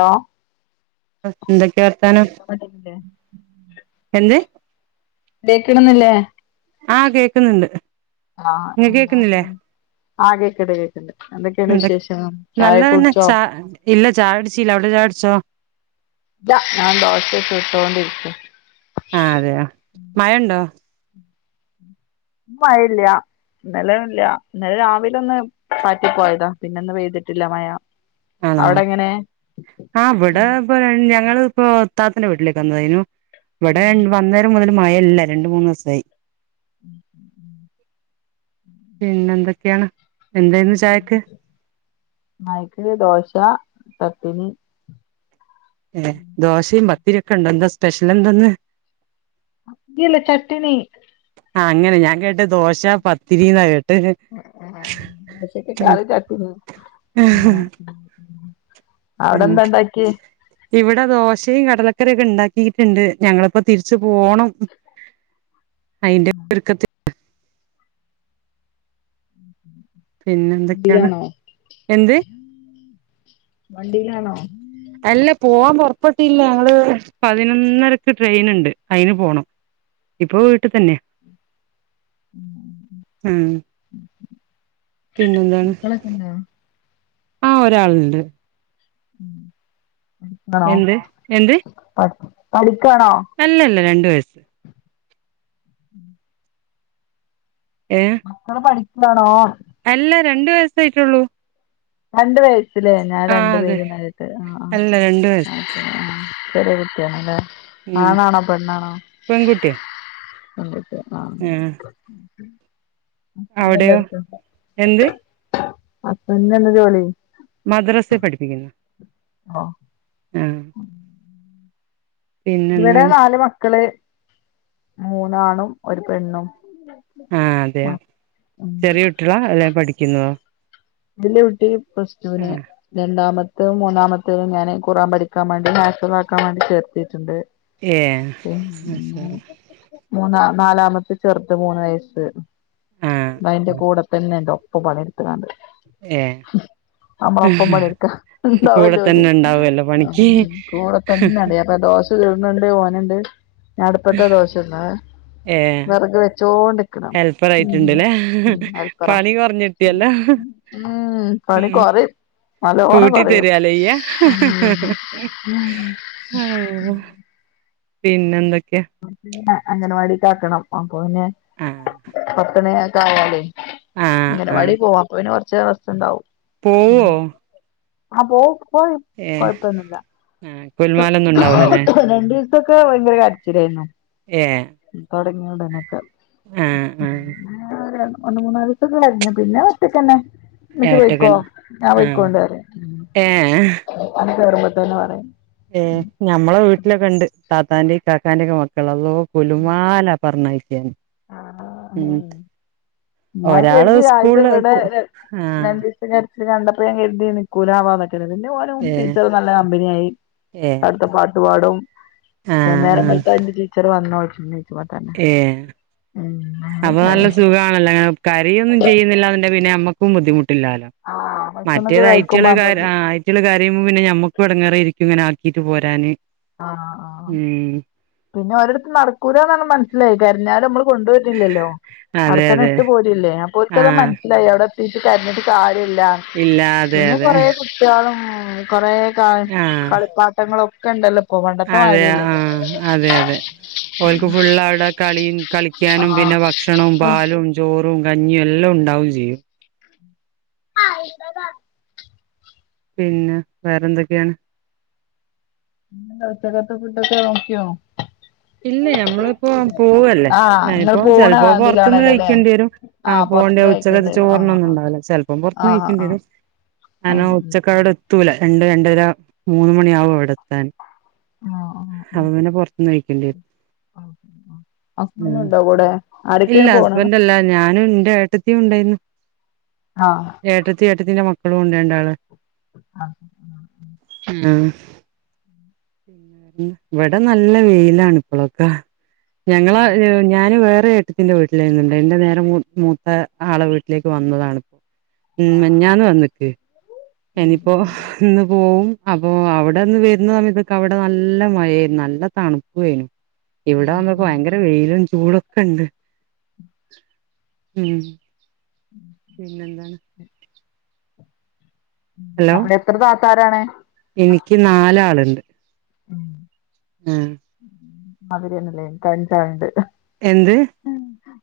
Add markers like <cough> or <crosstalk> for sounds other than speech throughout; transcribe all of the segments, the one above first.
Law എന്തൊക്കെയാ വർത്താനം കേൾക്കാൻ പറ്റുന്നില്ലേ എന്ത് തേക്കിടുന്നില്ലേ ആഹ് കേക്കുന്നുണ്ട് ആഹ് നിങ്ങ എന്നാ കേക്കുന്നില്ലേ ആ കേൾക്ക്ണ്ട് കേക്കണ്ട് എന്തൊക്കെയാണ് എന്ത വിശേഷം ചായ നല്ലതന്നെ കുടിച്ചോ ചാ ഇല്ല ചായകുടിച്ചില്ല അവിടെ ചായകുടിച്ചോ ഇല്ല ഞാൻ ദോശ ചുട്ടോണ്ടിരിക്ക ആ അതെയോ മഴ ഉണ്ടോ മഴല്യാ ഇന്നലല്ല ഇന്നലെ രാവിലെ ഒന്ന് പാറ്റിപ്പോയതാ പിന്നെ ഇന്ന് പെയ്തിട്ടില്ല മഴ ആണോ അവിടെ എങ്ങനെ ആ ഇവിടെ ഇപ്പൊ ഞങ്ങൾ ഇപ്പോ താത്തന്റെ വീട്ടിലേക്ക് വന്നതായിനു ഇവിടെ വന്നേരം മുതൽ മഴല്ല രണ്ട് മൂന്ന് ദിവസായി പിന്നെ എന്തൊക്കെയാണ് എന്തായിരുന്നു ചായക്ക് ചായക്ക് ദോശ ചട്നി ഏഹ് ദോശയും പത്തിരൊക്കെ ഉണ്ടോ എന്താ സ്പെഷ്യൽ എന്തന്ന് ഇല്ല ചട്നി ആഹ അങ്ങനെ ഞാൻ കേട്ട് ദോശ പത്തിരിന്നാ കേട്ടെ <unintelligible> അവിടെ ഉം എന്താ ഉണ്ടാക്കിയേ ഇവിടെ ദോശയും കടലക്കറി ക്കെ ഉണ്ടാക്കിട്ടുണ്ട് ഞങ്ങളിപ്പോ തിരിച്ചു പോണം അതിന്റെ ഒരുക്കത്തി പിന്നെ എന്തൊക്കെയാണ് വണ്ടിയിലാണോ എന്ത് വണ്ടിയിലാണോ അല്ല പോവാൻ പുറപ്പെട്ടില്ല ഞങ്ങള് പതിനൊന്നരക്ക് ട്രെയിൻ ഉണ്ട് അയ്ന് പോണം ഇപ്പൊ വീട്ടിത്തന്നെ ആഹ് പിന്നെന്താണ് മക്കളൊക്കെ ഇണ്ടോ ആ ഒരാളുണ്ട് ക്കണോ എന്ത് എന്ത് പഠിക്കാണോ അല്ലല്ല രണ്ടു വയസ്സ് ഏഹ് മ്മക്കള് പഠിക്കാണോ അല്ല രണ്ട് വയസ്സേയായിട്ടുള്ളൂ രണ്ട് വയസ്സിലേ ഞാൻ ആ രണ്ടു അതെ പേരെന്നാ കേട്ടെ അല്ല രണ്ട് വയസ്സ് ആ ഉം ആണാണോ പെണ്ണാണോ ഉം ആ എന്ത് ഹസ്ബെന്റിനെന്താ ജോലി മദ്രസ്സെൽ പഠിപ്പിക്കുന്നു ഓ ആഹ ഇവിടെ പിന്നെന്താണ് നാല് മക്കള് മൂന്നാണും ഒരു പെണ്ണും ആ അതെയോ ചെറിയ കുട്ടികളോ അല്ലെ പഠിക്കുന്നതോ വെല്ല്യ കുട്ടി പ്ലസ് ആ ടുവിന് രണ്ടാമത്തെ ഇന്റെ മൂന്നാമത്തും ഞാൻ ഖുർആൻ പഠിക്കാൻ വേണ്ടി ഹാഫിള് ആക്കാൻ വേണ്ടി ചേർത്തിട്ടുണ്ട് ഏ മാഷാ പിന്ന മൂന്ന നാലാമത്തെ ചെറുത് മൂന്ന് വയസ്സ് അല്ലാഹ് ആ അയിന്റെ കൂടെത്തന്നെണ്ട് ഒപ്പ പണിയെടുത്തെങ്ങാണ്ട് ഏ നമ്മളെ പ്പം കൂടെ പണിയെടുക്കാണ്ടാവല്ലോല്ലേ തന്നെ ഉണ്ടാവുമല്ലോ പണിക്ക് കൂടെത്തന്നെണ്ട് അപ്പൊ ദോശ ചുടുന്നുണ്ട് ഓനുണ്ട് ഞാൻ അടുപ്പത്തെ ദോശന്ന ഏ വെറക് വെച്ചോണ്ടിക്കുന്നു ഹെൽപ്പർ ആയിട്ടുണ്ട്ല്ലേ പണി കൊറഞ്ഞിട്ടിയല്ലോ ആഹ് പണി കൊറയും നല്ലോണം കൂട്ടി പറയും തരുവല്ലേ ഇയ്യ ആഹ് പിന്നെന്തൊക്കെയാ മ അംഗൻവാടിക്ക് ആക്കണം അപ്പൊപ്പിന്നെ ആ പത്തണിയൊക്കെ ആയാലേ ആ ആ അങ്ങനവാടി പോവാ അപ്പപ്പിന്നെ കൊറച്ച ദിവസണ്ടാവും പോവോ ആ പോവും പോവും ഏ ആ കുൽമാലൊന്നും ഉണ്ടാവൂലല്ലേ രണ്ടീസൊക്കെ ഭയങ്കര കരച്ചിലായിരുന്നു ഏ തുടങ്ങിയൊടനൊക്കെ ആ ആ ഒന്ന് മൂന്നാലീസൊക്കെ കരഞ്ഞു പിന്നെ ഒറ്റക്കന്നെ ഏ ഇമ്മച്ചി പൊയിക്കോ ഒറ്റക്കൻ ഞാൻ ആ പോയ്ക്കോണ്ട പറേം ഏ വന്ന് കേറുമ്പോത്തന്നെ പറയും ഏ ഞമ്മളെ വീട്ടിലൊക്കെ ഉണ്ട് താത്താന്റേം കാക്കാന്റേം ഒക്കെ മക്കള് അള്ളോ ഗുലുമാല പറഞ്ഞയക്കാന് അഹ് ഞാൻ ഒരാള് കരുതി ആദ്യത്തെ സ്കൂളില് ഇവിടെ ആ <unintelligible> കണ്ടപ്പോ ഞാൻ കരുതി നിക്കൂലാവാന്നക്കെ <unintelligible> പോലും ഏ ടീച്ചർ നല്ല കമ്പനിയായി. ഏഹ് അടുത്തെ പാട്ടു പാടും. ആഹ് നേരം ആഹ് വെളുത്ത ഇന്റെ ടീച്ചർ വന്നോ <inaudible> ഏ ആഹ് അപ്പൊ നല്ല സുഖാണല്ലോ അങ്ങനെ കരയൊന്നും ചെയ്യുന്നില്ലന്നുണ്ടേൽ പിന്നെ നമ്മക്കും ബുദ്ധിമുട്ടില്ലാലോ ആഹ് ഭക്ഷണൊക്കെ മറ്റേത് കഴിക്കുമ്പോ ഐറ്റള് അന്ന് കര കുട്ട്യാള് കരയുമ്പപ്പിന്നെ നമ്മുക്കുംടങ്ങേറയിരിക്കും ഇങ്ങെനെ ആക്കിട്ട് പോരാന് ആ ആ ആ ഉം പിന്നെ ഒരിടത്തും നടക്കൂലന്ന മനസ്സിലായി കരിഞ്ഞാലുംമ്മള് കൊണ്ടുവരിണില്ലല്ലോ ആടെ അതെ തന്നെ അതെ ഇട്ട് പോരല്ലേ അപ്പൊ ഓൽക്കത് ആഹ് മനസ്സിലായി അവിടെ കിട്ടീട്ട് കരഞ്ഞിട്ട് കാര്യല്ല. ഇല്ല അതെ പിന്നെ അതെ കൊറെേ കുട്ടിയോളും കൊറെ ആ ആഹ് കളിപ്പാട്ടങ്ങളൊക്കെ ഉണ്ടല്ലോ അതെ ആ അതെ അതെ ഓൽക്ക് ഫുൾ അവിടെ കളി കളിക്കാനും ആഹ് പിന്നെ ഭക്ഷണവും പാലും ചോറും കഞ്ഞിയും എല്ലാം ഉണ്ടാവും ചെയ്യും <unintelligible> പിന്നെ വേറെ എന്തൊക്കെയാണ്. ഉച്ചക്കത്തെ ഫുഡ്ഓകെ നോക്കിയോ. ഇല്ല ഞമ്മളിപ്പോ പോവല്ലേ ആഹ് ഇങ്ങള് ഞാനിപ്പോ പോണ ചെലപ്പോ പൊറത്തുന്ന് ഇതിലാണല്ലോല്ലേ കഴിക്കേണ്ടി വരും. ആ ആഹ് പോവണ്ട പൊറത്ത്ന്ന് ഉച്ചകതെ കഴിക്കേണ്ടി വരും ആഹ് ചോർണ്ണൊന്നും ഉണ്ടാവില്ല ചിലപ്പം പുറതുന്ന് ആഹ് കയിക്കേണ്ടി ആഹ് വരും. ആഹ് ഞാനോ ഉം ഉം ഉച്ചക്കാടെ എത്തൂല. രണ്ട് രണ്ടര മൂന്ന്മണിയാവും അവിടെ എത്താൻ. അപ്പ പിന്നെ പുറത്തുന്ന് ക ഹസ്ബന്റ് ഉം ഉണ്ടോ കൂടെ. ഇല്ല ആരൊക്കെയാണ് പോണത് ഹസ്ബൻഡല്ല ഞാനും എന്റെ ഏട്ടത്തിയും ഉണ്ടായിരുന്നു. ആ ഏട്ടത്തി ഏട്ടത്തിന്റെ മക്കളും ഉണ്ട് രണ്ടാള് ആഹ ആ ഉ ആ മം. ഇവിടെ നല്ല വെയിലാണ് ഇപ്പളൊക്കെ. ഞങ്ങള ഞാന് വേറെ <unintelligible> വീട്ടിലെനി ഇണ്ടായത്. എന്റെ നേരെ മൂത്ത ആളെ വീട്ടിലേക്ക് വന്നതാണ്. ഉം. ആഹ് ആഹ് മിഞ്ഞാന്ന് വന്നിക്ക് ഉം എനിപ്പോ. ഉം ഇന്ന് പോവും. അപ്പോ അവിടെന്ന് വരുന്ന സമയത്തൊക്കെ അവിടെ നല്ല മഴ നല്ല തണുപ്പും ഏനു. ഇവിടെ ആഹ് വന്നപ്പോ ആഹ് ഭയങ്കര വെയിലും ചൂടൊക്കെ ഉണ്ട്. ഉം <inaudible> പിന്നെന്താണ്. ഹലോ <unintelligible> എത്ര താത്താരാണ്. എനിക്ക് നാലാളുണ്ട്. മ് ഉം <unintelligible> എന്ത്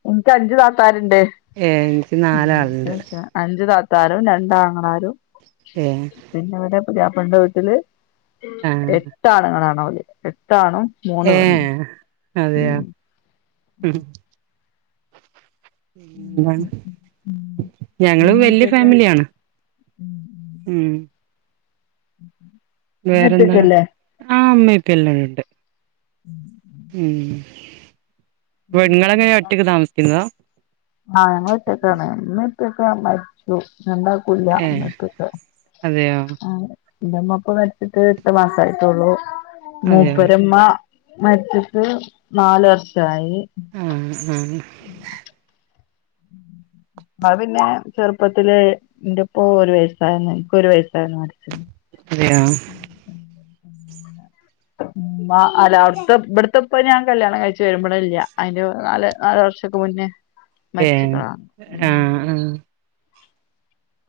എനിക്ക് അഞ്ച് താത്താരുണ്ട്. ഏ എനിക്ക് നാലാളുണ്ട് <unintelligible> അഞ്ച് താത്താരും രണ്ടാങ്ങളാരും ഏ ഇടെ പുതാപ്പളന്റെ വീട്ടില് ആ എട്ടാണുങ്ങളാണ് ഓല് എട്ടാണും മൂന്ന് ഏ. പെണ്ണും അതെയ. ഉം ഉം ഉം ഞങ്ങളും ഉമ്മ വല്യ ഉപ്പൊക്കെ ഫാമിലിയാണ്. ഉം ഉം ഉ വേറെന്താണ് ആ ഇമ്മിപ്പ എല്ലരു ഉണ്ട് ഉം ഉം ഉം പെണ്ണ്ങ്ങളോക്കെ ഒറ്റക്ക് താമസിക്കുന്നതാ ട്ടാണ് മ്മീം പ്പിം ഒക്കെ മരിച്ചു രണ്ടാ ഏ അതെയോ <unintelligible> എന്റെമ്മപ്പോ മരിച്ചിട്ട് എട്ട് മാസയിട്ടുള്ളൂ. അതെയോ മൂപ്പരമ്മ മരിച്ചിട്ട് നാല് വർഷായി. ആ ആ <unintelligible> പിന്നെ ചെറുപ്പത്തില് എന്റെപ്പോ ഒരു വയസ്സായി ഇപ്പോ ഒരു വയസ്സ അദ്ദേയെ <unintelligible> അല്ല <unintelligible> ഇവിടത്തെപ്പ ഞാൻ കല്യാണം കഴിച്ച് വരുമ്പോളെ ഇല്ല അതിന്റെ നാല് നാല് വർഷോക്കെ മുന്നേ ഏ. മരിച്ചിക്ക്ണാ ഉം ആഹ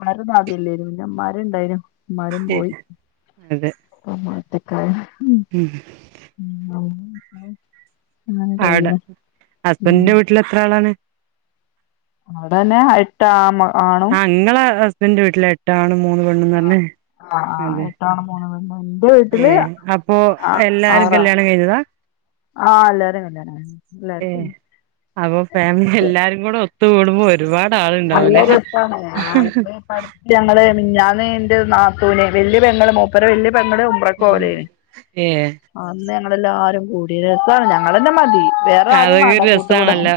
മ്മാരും മാതില്ലേും പിന്നെ മ്മാര് ഇണ്ടായിന്നു മ്മാരും ശെ പോയി അതെ പ്പ മ്മറ്റക്കായ ഉം ഉ ആ അവടെ, ഉം ഹസ്ബൻറിന്റെ വീട്ടിൽ എത്രാളാണ്? അടെന്നെ എട്ട് ആൺ മ ഞങ്ങളെ ഹസ്ബൻഡന്റെ വീട്ടിലെ എട്ട് ആണും മൂന്ന് പെണ്ണന്ന് പറഞ്ഞെ അതെ രാണും മൂന്ന് പെണ്ണും ഏ വീട്ടില് അപ്പൊ എല്ലാരും കല്യാണം കഴിഞ്ഞതാ ആഹ് എല്ലാരും അങ്ങന്നെണ് ഏ ല്ലാർക്കും അപ്പൊ ഫാമിലി എല്ലാരും കൂടെ ഒത്തു കൂടുമ്പോ ഒരുപാട് ആള്ണ്ടാവൂലേ ഞങ്ങള്ൾ ഞാൻ മിഞ്ഞാന്ന് ന്റെ നാത്തുവിനെ വല്യ പെങ്ങളും മുപ്പര വല്ല്യയ പെങ്ങളും ലെ ഏ അന്ന് ഞങ്ങെല്ലാരും കൂടിയ രസമാണ് ഞങ്ങളെന്നാ മതി വേറെ ആരും അതൊക്കെ വേണ്ട ഒരു കൂട്ടുകൂടാൻ രസാണല്ലോ.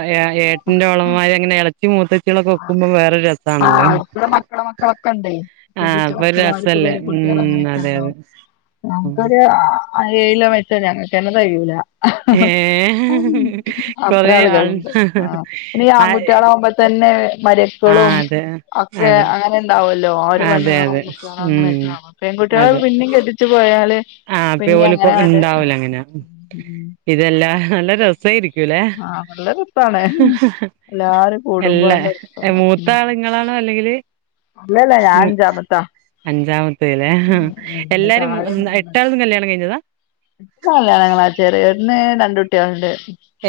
ഏട്ടൻ്റോള്മാരി അങ്ങനെ എളച്ചി മൂത്തച്ചികളൊക്കെ ഒക്കുമ്പോ വേറൊരു രസം ആ് അവര്ക്ക്ള്ള മക്കളെ മക്കളൊക്കെണ്ടേയ്. ആഹ് കെട്ടിച്ച അപ്പൊ ഒരു മക്കളു അവര്ക്ക് രസല്ലേ പേര കുട്യളു ഉം അതെ അങ്ങനെക്കെണ്ടോ അതെ ഉം ഞങ്ങക്കൊരു ഏഴിലോ വെച്ച ഞങ്ങക്കന്നെ തെകയൂല ഏ അത്ര കൊറെ ആളുകൾ ആൾ ഉണ്ട് പിന്നെ ഈ ആ ആൺകുട്ടികളാവകുമ്പ തന്നെ.. ആ മര്യക്കളും അതെ ഒക്കെ അതെ അങ്ങനെ ണ്ടാവൊല്ലൊ. അതെ ഒരുപെണ്ണുങ്ങളും അതെ കുട്ടിയളും ഉം അങ്ങനെയൊക്കാണ് പെൺകുട്യാളൊക്കെ പിന്നിം കെട്ടിച്ചു പോയാല് ആഹപ്പ പോ പിന്നെ ഓല അങ്ങനെങ്ങട്ട് ഉണ്ടാവൂല അങ്ങനെ ഉം ഇതെല്ലാ നല്ല രസേയിരിക്കു ലേ ആഹ് നല്ല രസാണ് എല്ലാരും കൂടുമ്പോ എല്ല, നല്ല രസാണ് മൂത്ത ഉം ആള് ങ്ങളാണോ അല്ലെങ്കില് അല്ലല്ല ഞാൻ ഹ് അഞ്ചാമത്താ അഞ്ചാമത്തത് ലേ ഹാ ഉം എന്റെ എല്ലാരും തും കല്യാണം കഴിഞ്ഞതാ? കല്യാണങ്ങാ ചെറന്ന് രണ്ട് കുട്ടികളുണ്ട്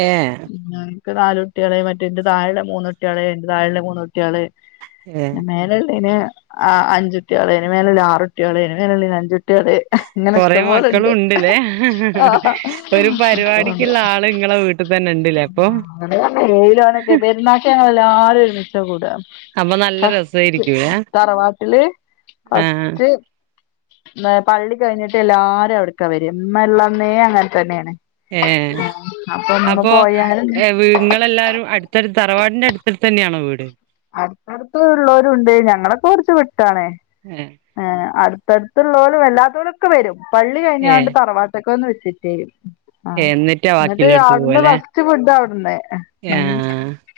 ഏഹ് ഞാ ഇൻക്ക് നാലുട്ടിയള് മറ്റേ ന്റെ താഴെള്ളെ മൂന്നുട്ടിയള് അതിന്റ താഴെ ള്ളെ മൂന്നുട്ടിയള് ഏ.. മേലേള്ളിന് അഞ്ചുട്യാള്, അയ്ന്റെ മേല ള്ളത് ആറുട്യാള്, അയ്ന്റെ മേലള്ളേന് അഞ്ചുട് കുട്യാള് ഇങ്ങനെ കൊറെ മക്കളും ഇഷ്ടംപോലണ്ട് ഉണ്ട്ല്ലേ ആ തന്നെണ്ട് അങ്ങനേയിലോനൊക്കെ പെരുന്നാക്ക് ഞങ്ങളെല്ലാരും ഒരുമിച്ച കൂട അപ്പൊ നല്ല ഫസ്റ്റ് രസായിരിക്കൂലേ തറവാട്ടില് ആ ഫസ്റ്റ് പള്ളി കഴിഞ്ഞിട്ട് എല്ലാരും അവിടക്ക വര. ഇമ്മള്ളന്നേ അങ്ങൻതന്നേണ് ഏ അപ്പോ പോയാലും ഏ വീ ങ്ങളെല്ലാരും അട് തർ തറവാടിന്റെ അടുത്ത അടുത്തന്നെയാണോ വീട്? അടുത്തടുത്ത് ളേളാരുണ്ട്. ഞങ്ങളൊക്കെ കൊർച്ച് വിട്ടാണ് ഏഹ് ഏ അടുത്തടുത്തുള്ളോലും അല്ലാത്തോലൊക്കെ വരും. പള്ളി ഏ കഴിഞ്ഞാണ്ട് തറവാ അൊക്കെ ഒന്ന് വെിട്ടേും <unintelligible> ആഹ് എന്നിട്ടാ എന്നിട്ട് ബാക്കിയുള്ളടത്ത് അവിടുന്ന് പോവല്ലേ ഫസ്റ്റ് ഫുഡ് അവിടന്ന ആ ഉം.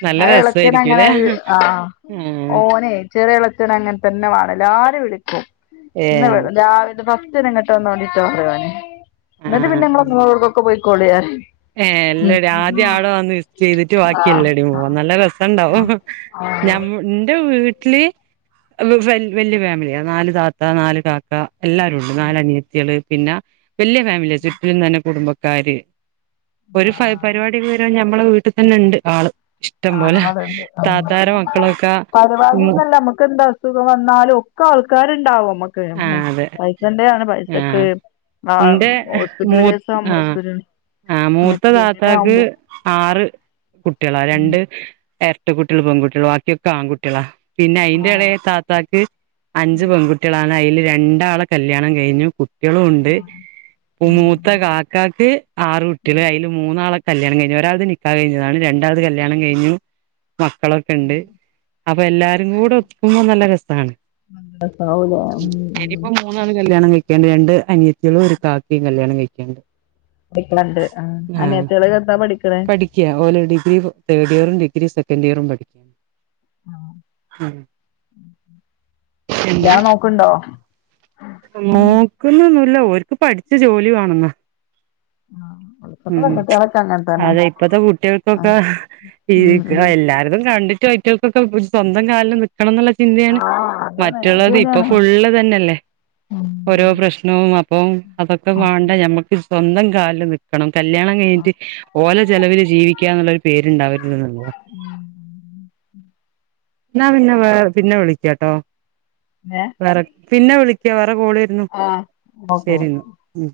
നല്ല ആ ഇളച്ചന അങ്ങനെ രസമായിരിക്കുംല്ലേ ഒരു ആ ആ ഓനെ ചെറ്യ എളച്ചനങ്ങൻതന്ന വാണം എല്ലാരും വിളിക്കും. ഏ ന്ന് വ രാവിലെ ഫസ്റ്റന്നെ ഇങ്ങ ട്ടൊന്നോണ്ടിട്ടോറ്യാന്. ആ ന്നിട്ട് പിന്നെ ങ്ങള് ങ്ങളോട്ക്കൊക്കെ പോയ്ക്കോള്യറ്യും ഏ എല്ലട്യം ആദ്യം ആട വന്ന് വിസ്റ്റ് ചെയ്തിട്ട് ആഹ് ബാക്ക്യല്ലട്യും പോവാ. ആഹ് നല്ല രസണ്ടാവും ആഹ് ആഹ് ഞമ്മ ന്റെ വീട്ടില് വല്യ ഫാമിലിയ നാല് താത്ത നാല് കാക്ക എല്ലാരുംണ്ട്. നാലനിയത്തിയള്, പിന്നെ വല്യ ഫാമിലിയ ചുറ്റിലും തന്നെ കുടുംബക്കാര് ഒരു ആഹ് പരിപാടി വരു നമ്മെ വീട്ടിൽ തന്നെ ഉണ്ട് ആള് ഇഷ്ടം ആ പോലെ അതണ്ട് താത്താരെ മക്കളൊക്കെ പരിപാടിന്നല്ല നമ്മുക്ക് എന്താ സുഖം വന്നാലും ഒക്കെ ആൾക്കാരുണ്ടാവും നമ്മക്ക് ആ അതെ പൈസന്റെയാണ് ആ പൈസക്ക്. ആഹ് എന്റെ ഹോസ്പിറ്റൽ മൂ കേസ് ആവുമ്പോ ആഹ് ഹോസ്പിറ്റൽ ആ മൂത്ത മറ്റേ ഇങ്ങനെ താത്താക്ക് ആവുമ്പോ ആറ് കുട്ടികളാ ഉം രണ്ട് എരട്ട കുട്ട്യള് പെൺകുട്ട്യള് ബാക്കിയൊക്കെ ആൺകുട്ട്യളാ. പിന്ന ആഹ് അയിന്റെളെ താത്താക്ക് അഞ്ച് പെൺകു അയില് രണ്ടാള കല്യാണം കഴിഞ്ഞു കുട്ടിയെളും ഉണ്ട് മൂത്ത ക നിക്കാക്ക് ആറ് കുട്ട്യള് അയിൽ മൂന്നാള കല്ല്യണം കഴിഞ്. ഒരാളത് നിക്കാഹ് കഴിഞ്ഞതാണ്. രണ്ടളത് കല്യാണം കഴിഞ്ഞു. മക്കളൊക്കെ ഇണ്ട് അപ്പൊ എല്ലാരും കൂടെ ഒത്തിക്കുമ്പോ നല്ല രസാണ്. അ. ഇനിയിപ്പോം മൂന്നാള് കല്യാണം കഴിക്കാണ്ട് രണ്ട് അനിയത്തിളും ഒരു കാക്കേം കല്യാണം കഴിക്കാണ്ട്. പഠിക്കണണ്ട് അനിയത്തിള് എന്താ പഠിക്കണേ? ക്ക, ഓല് ഡിഗ്രി തേഡ് ഇയറ് ഡിഗി സെക്കൻ് ഇയറും പഠി ആഹ്. ഉം എന്ത് ല്ലിയാണം നോക്ക്ണ്ടോ? നോക്കുന്നൊന്നുല്ല ഓര്ക്ക് പഠിച്ച ജോലി വാണെന്ന്. <unintelligible> അതെ ഇപ്പത്തെ കുട്ട്യൾക്കൊക്ക ആഹ് ഉം ഉം എല്ലാരതും കണ്ടിട്ടുയിട്ട് ക്കെ ക്കേ സ്വന്തം കാലിൽ നിക്കണം എന്നുള്ള ചിന്തയാണ് ആഹ് അതാണ് അത് മറ്റുള്ളത് ഇപ്പൊ ശരിയാണ് ഫുള്ള് തന്നെയല്ലേ. ഓരോ പ്രശ്നവും അപ്പം അതൊക്കെ വേണ്ട ഞമ്മക്ക് സ്വന്തം കാലിൽ നിക്കണം കല്യാണം കഴിഞ്ഞിട്ട് ഓല ചെലവില് ജീവിക്കാ എന്നുള്ളരു പേരുണ്ടാവരുതെന്നറഞ്ഞു എന്നാ പിന്നെ പിന്നെ വിളി. കേട്ടോ ഏ വേറെ പിന്നെ വിളിക്കാ വേറെ കോളെര്ന്നു ആഹ് ഓക്കെ ശരി ന്നാ ഉം.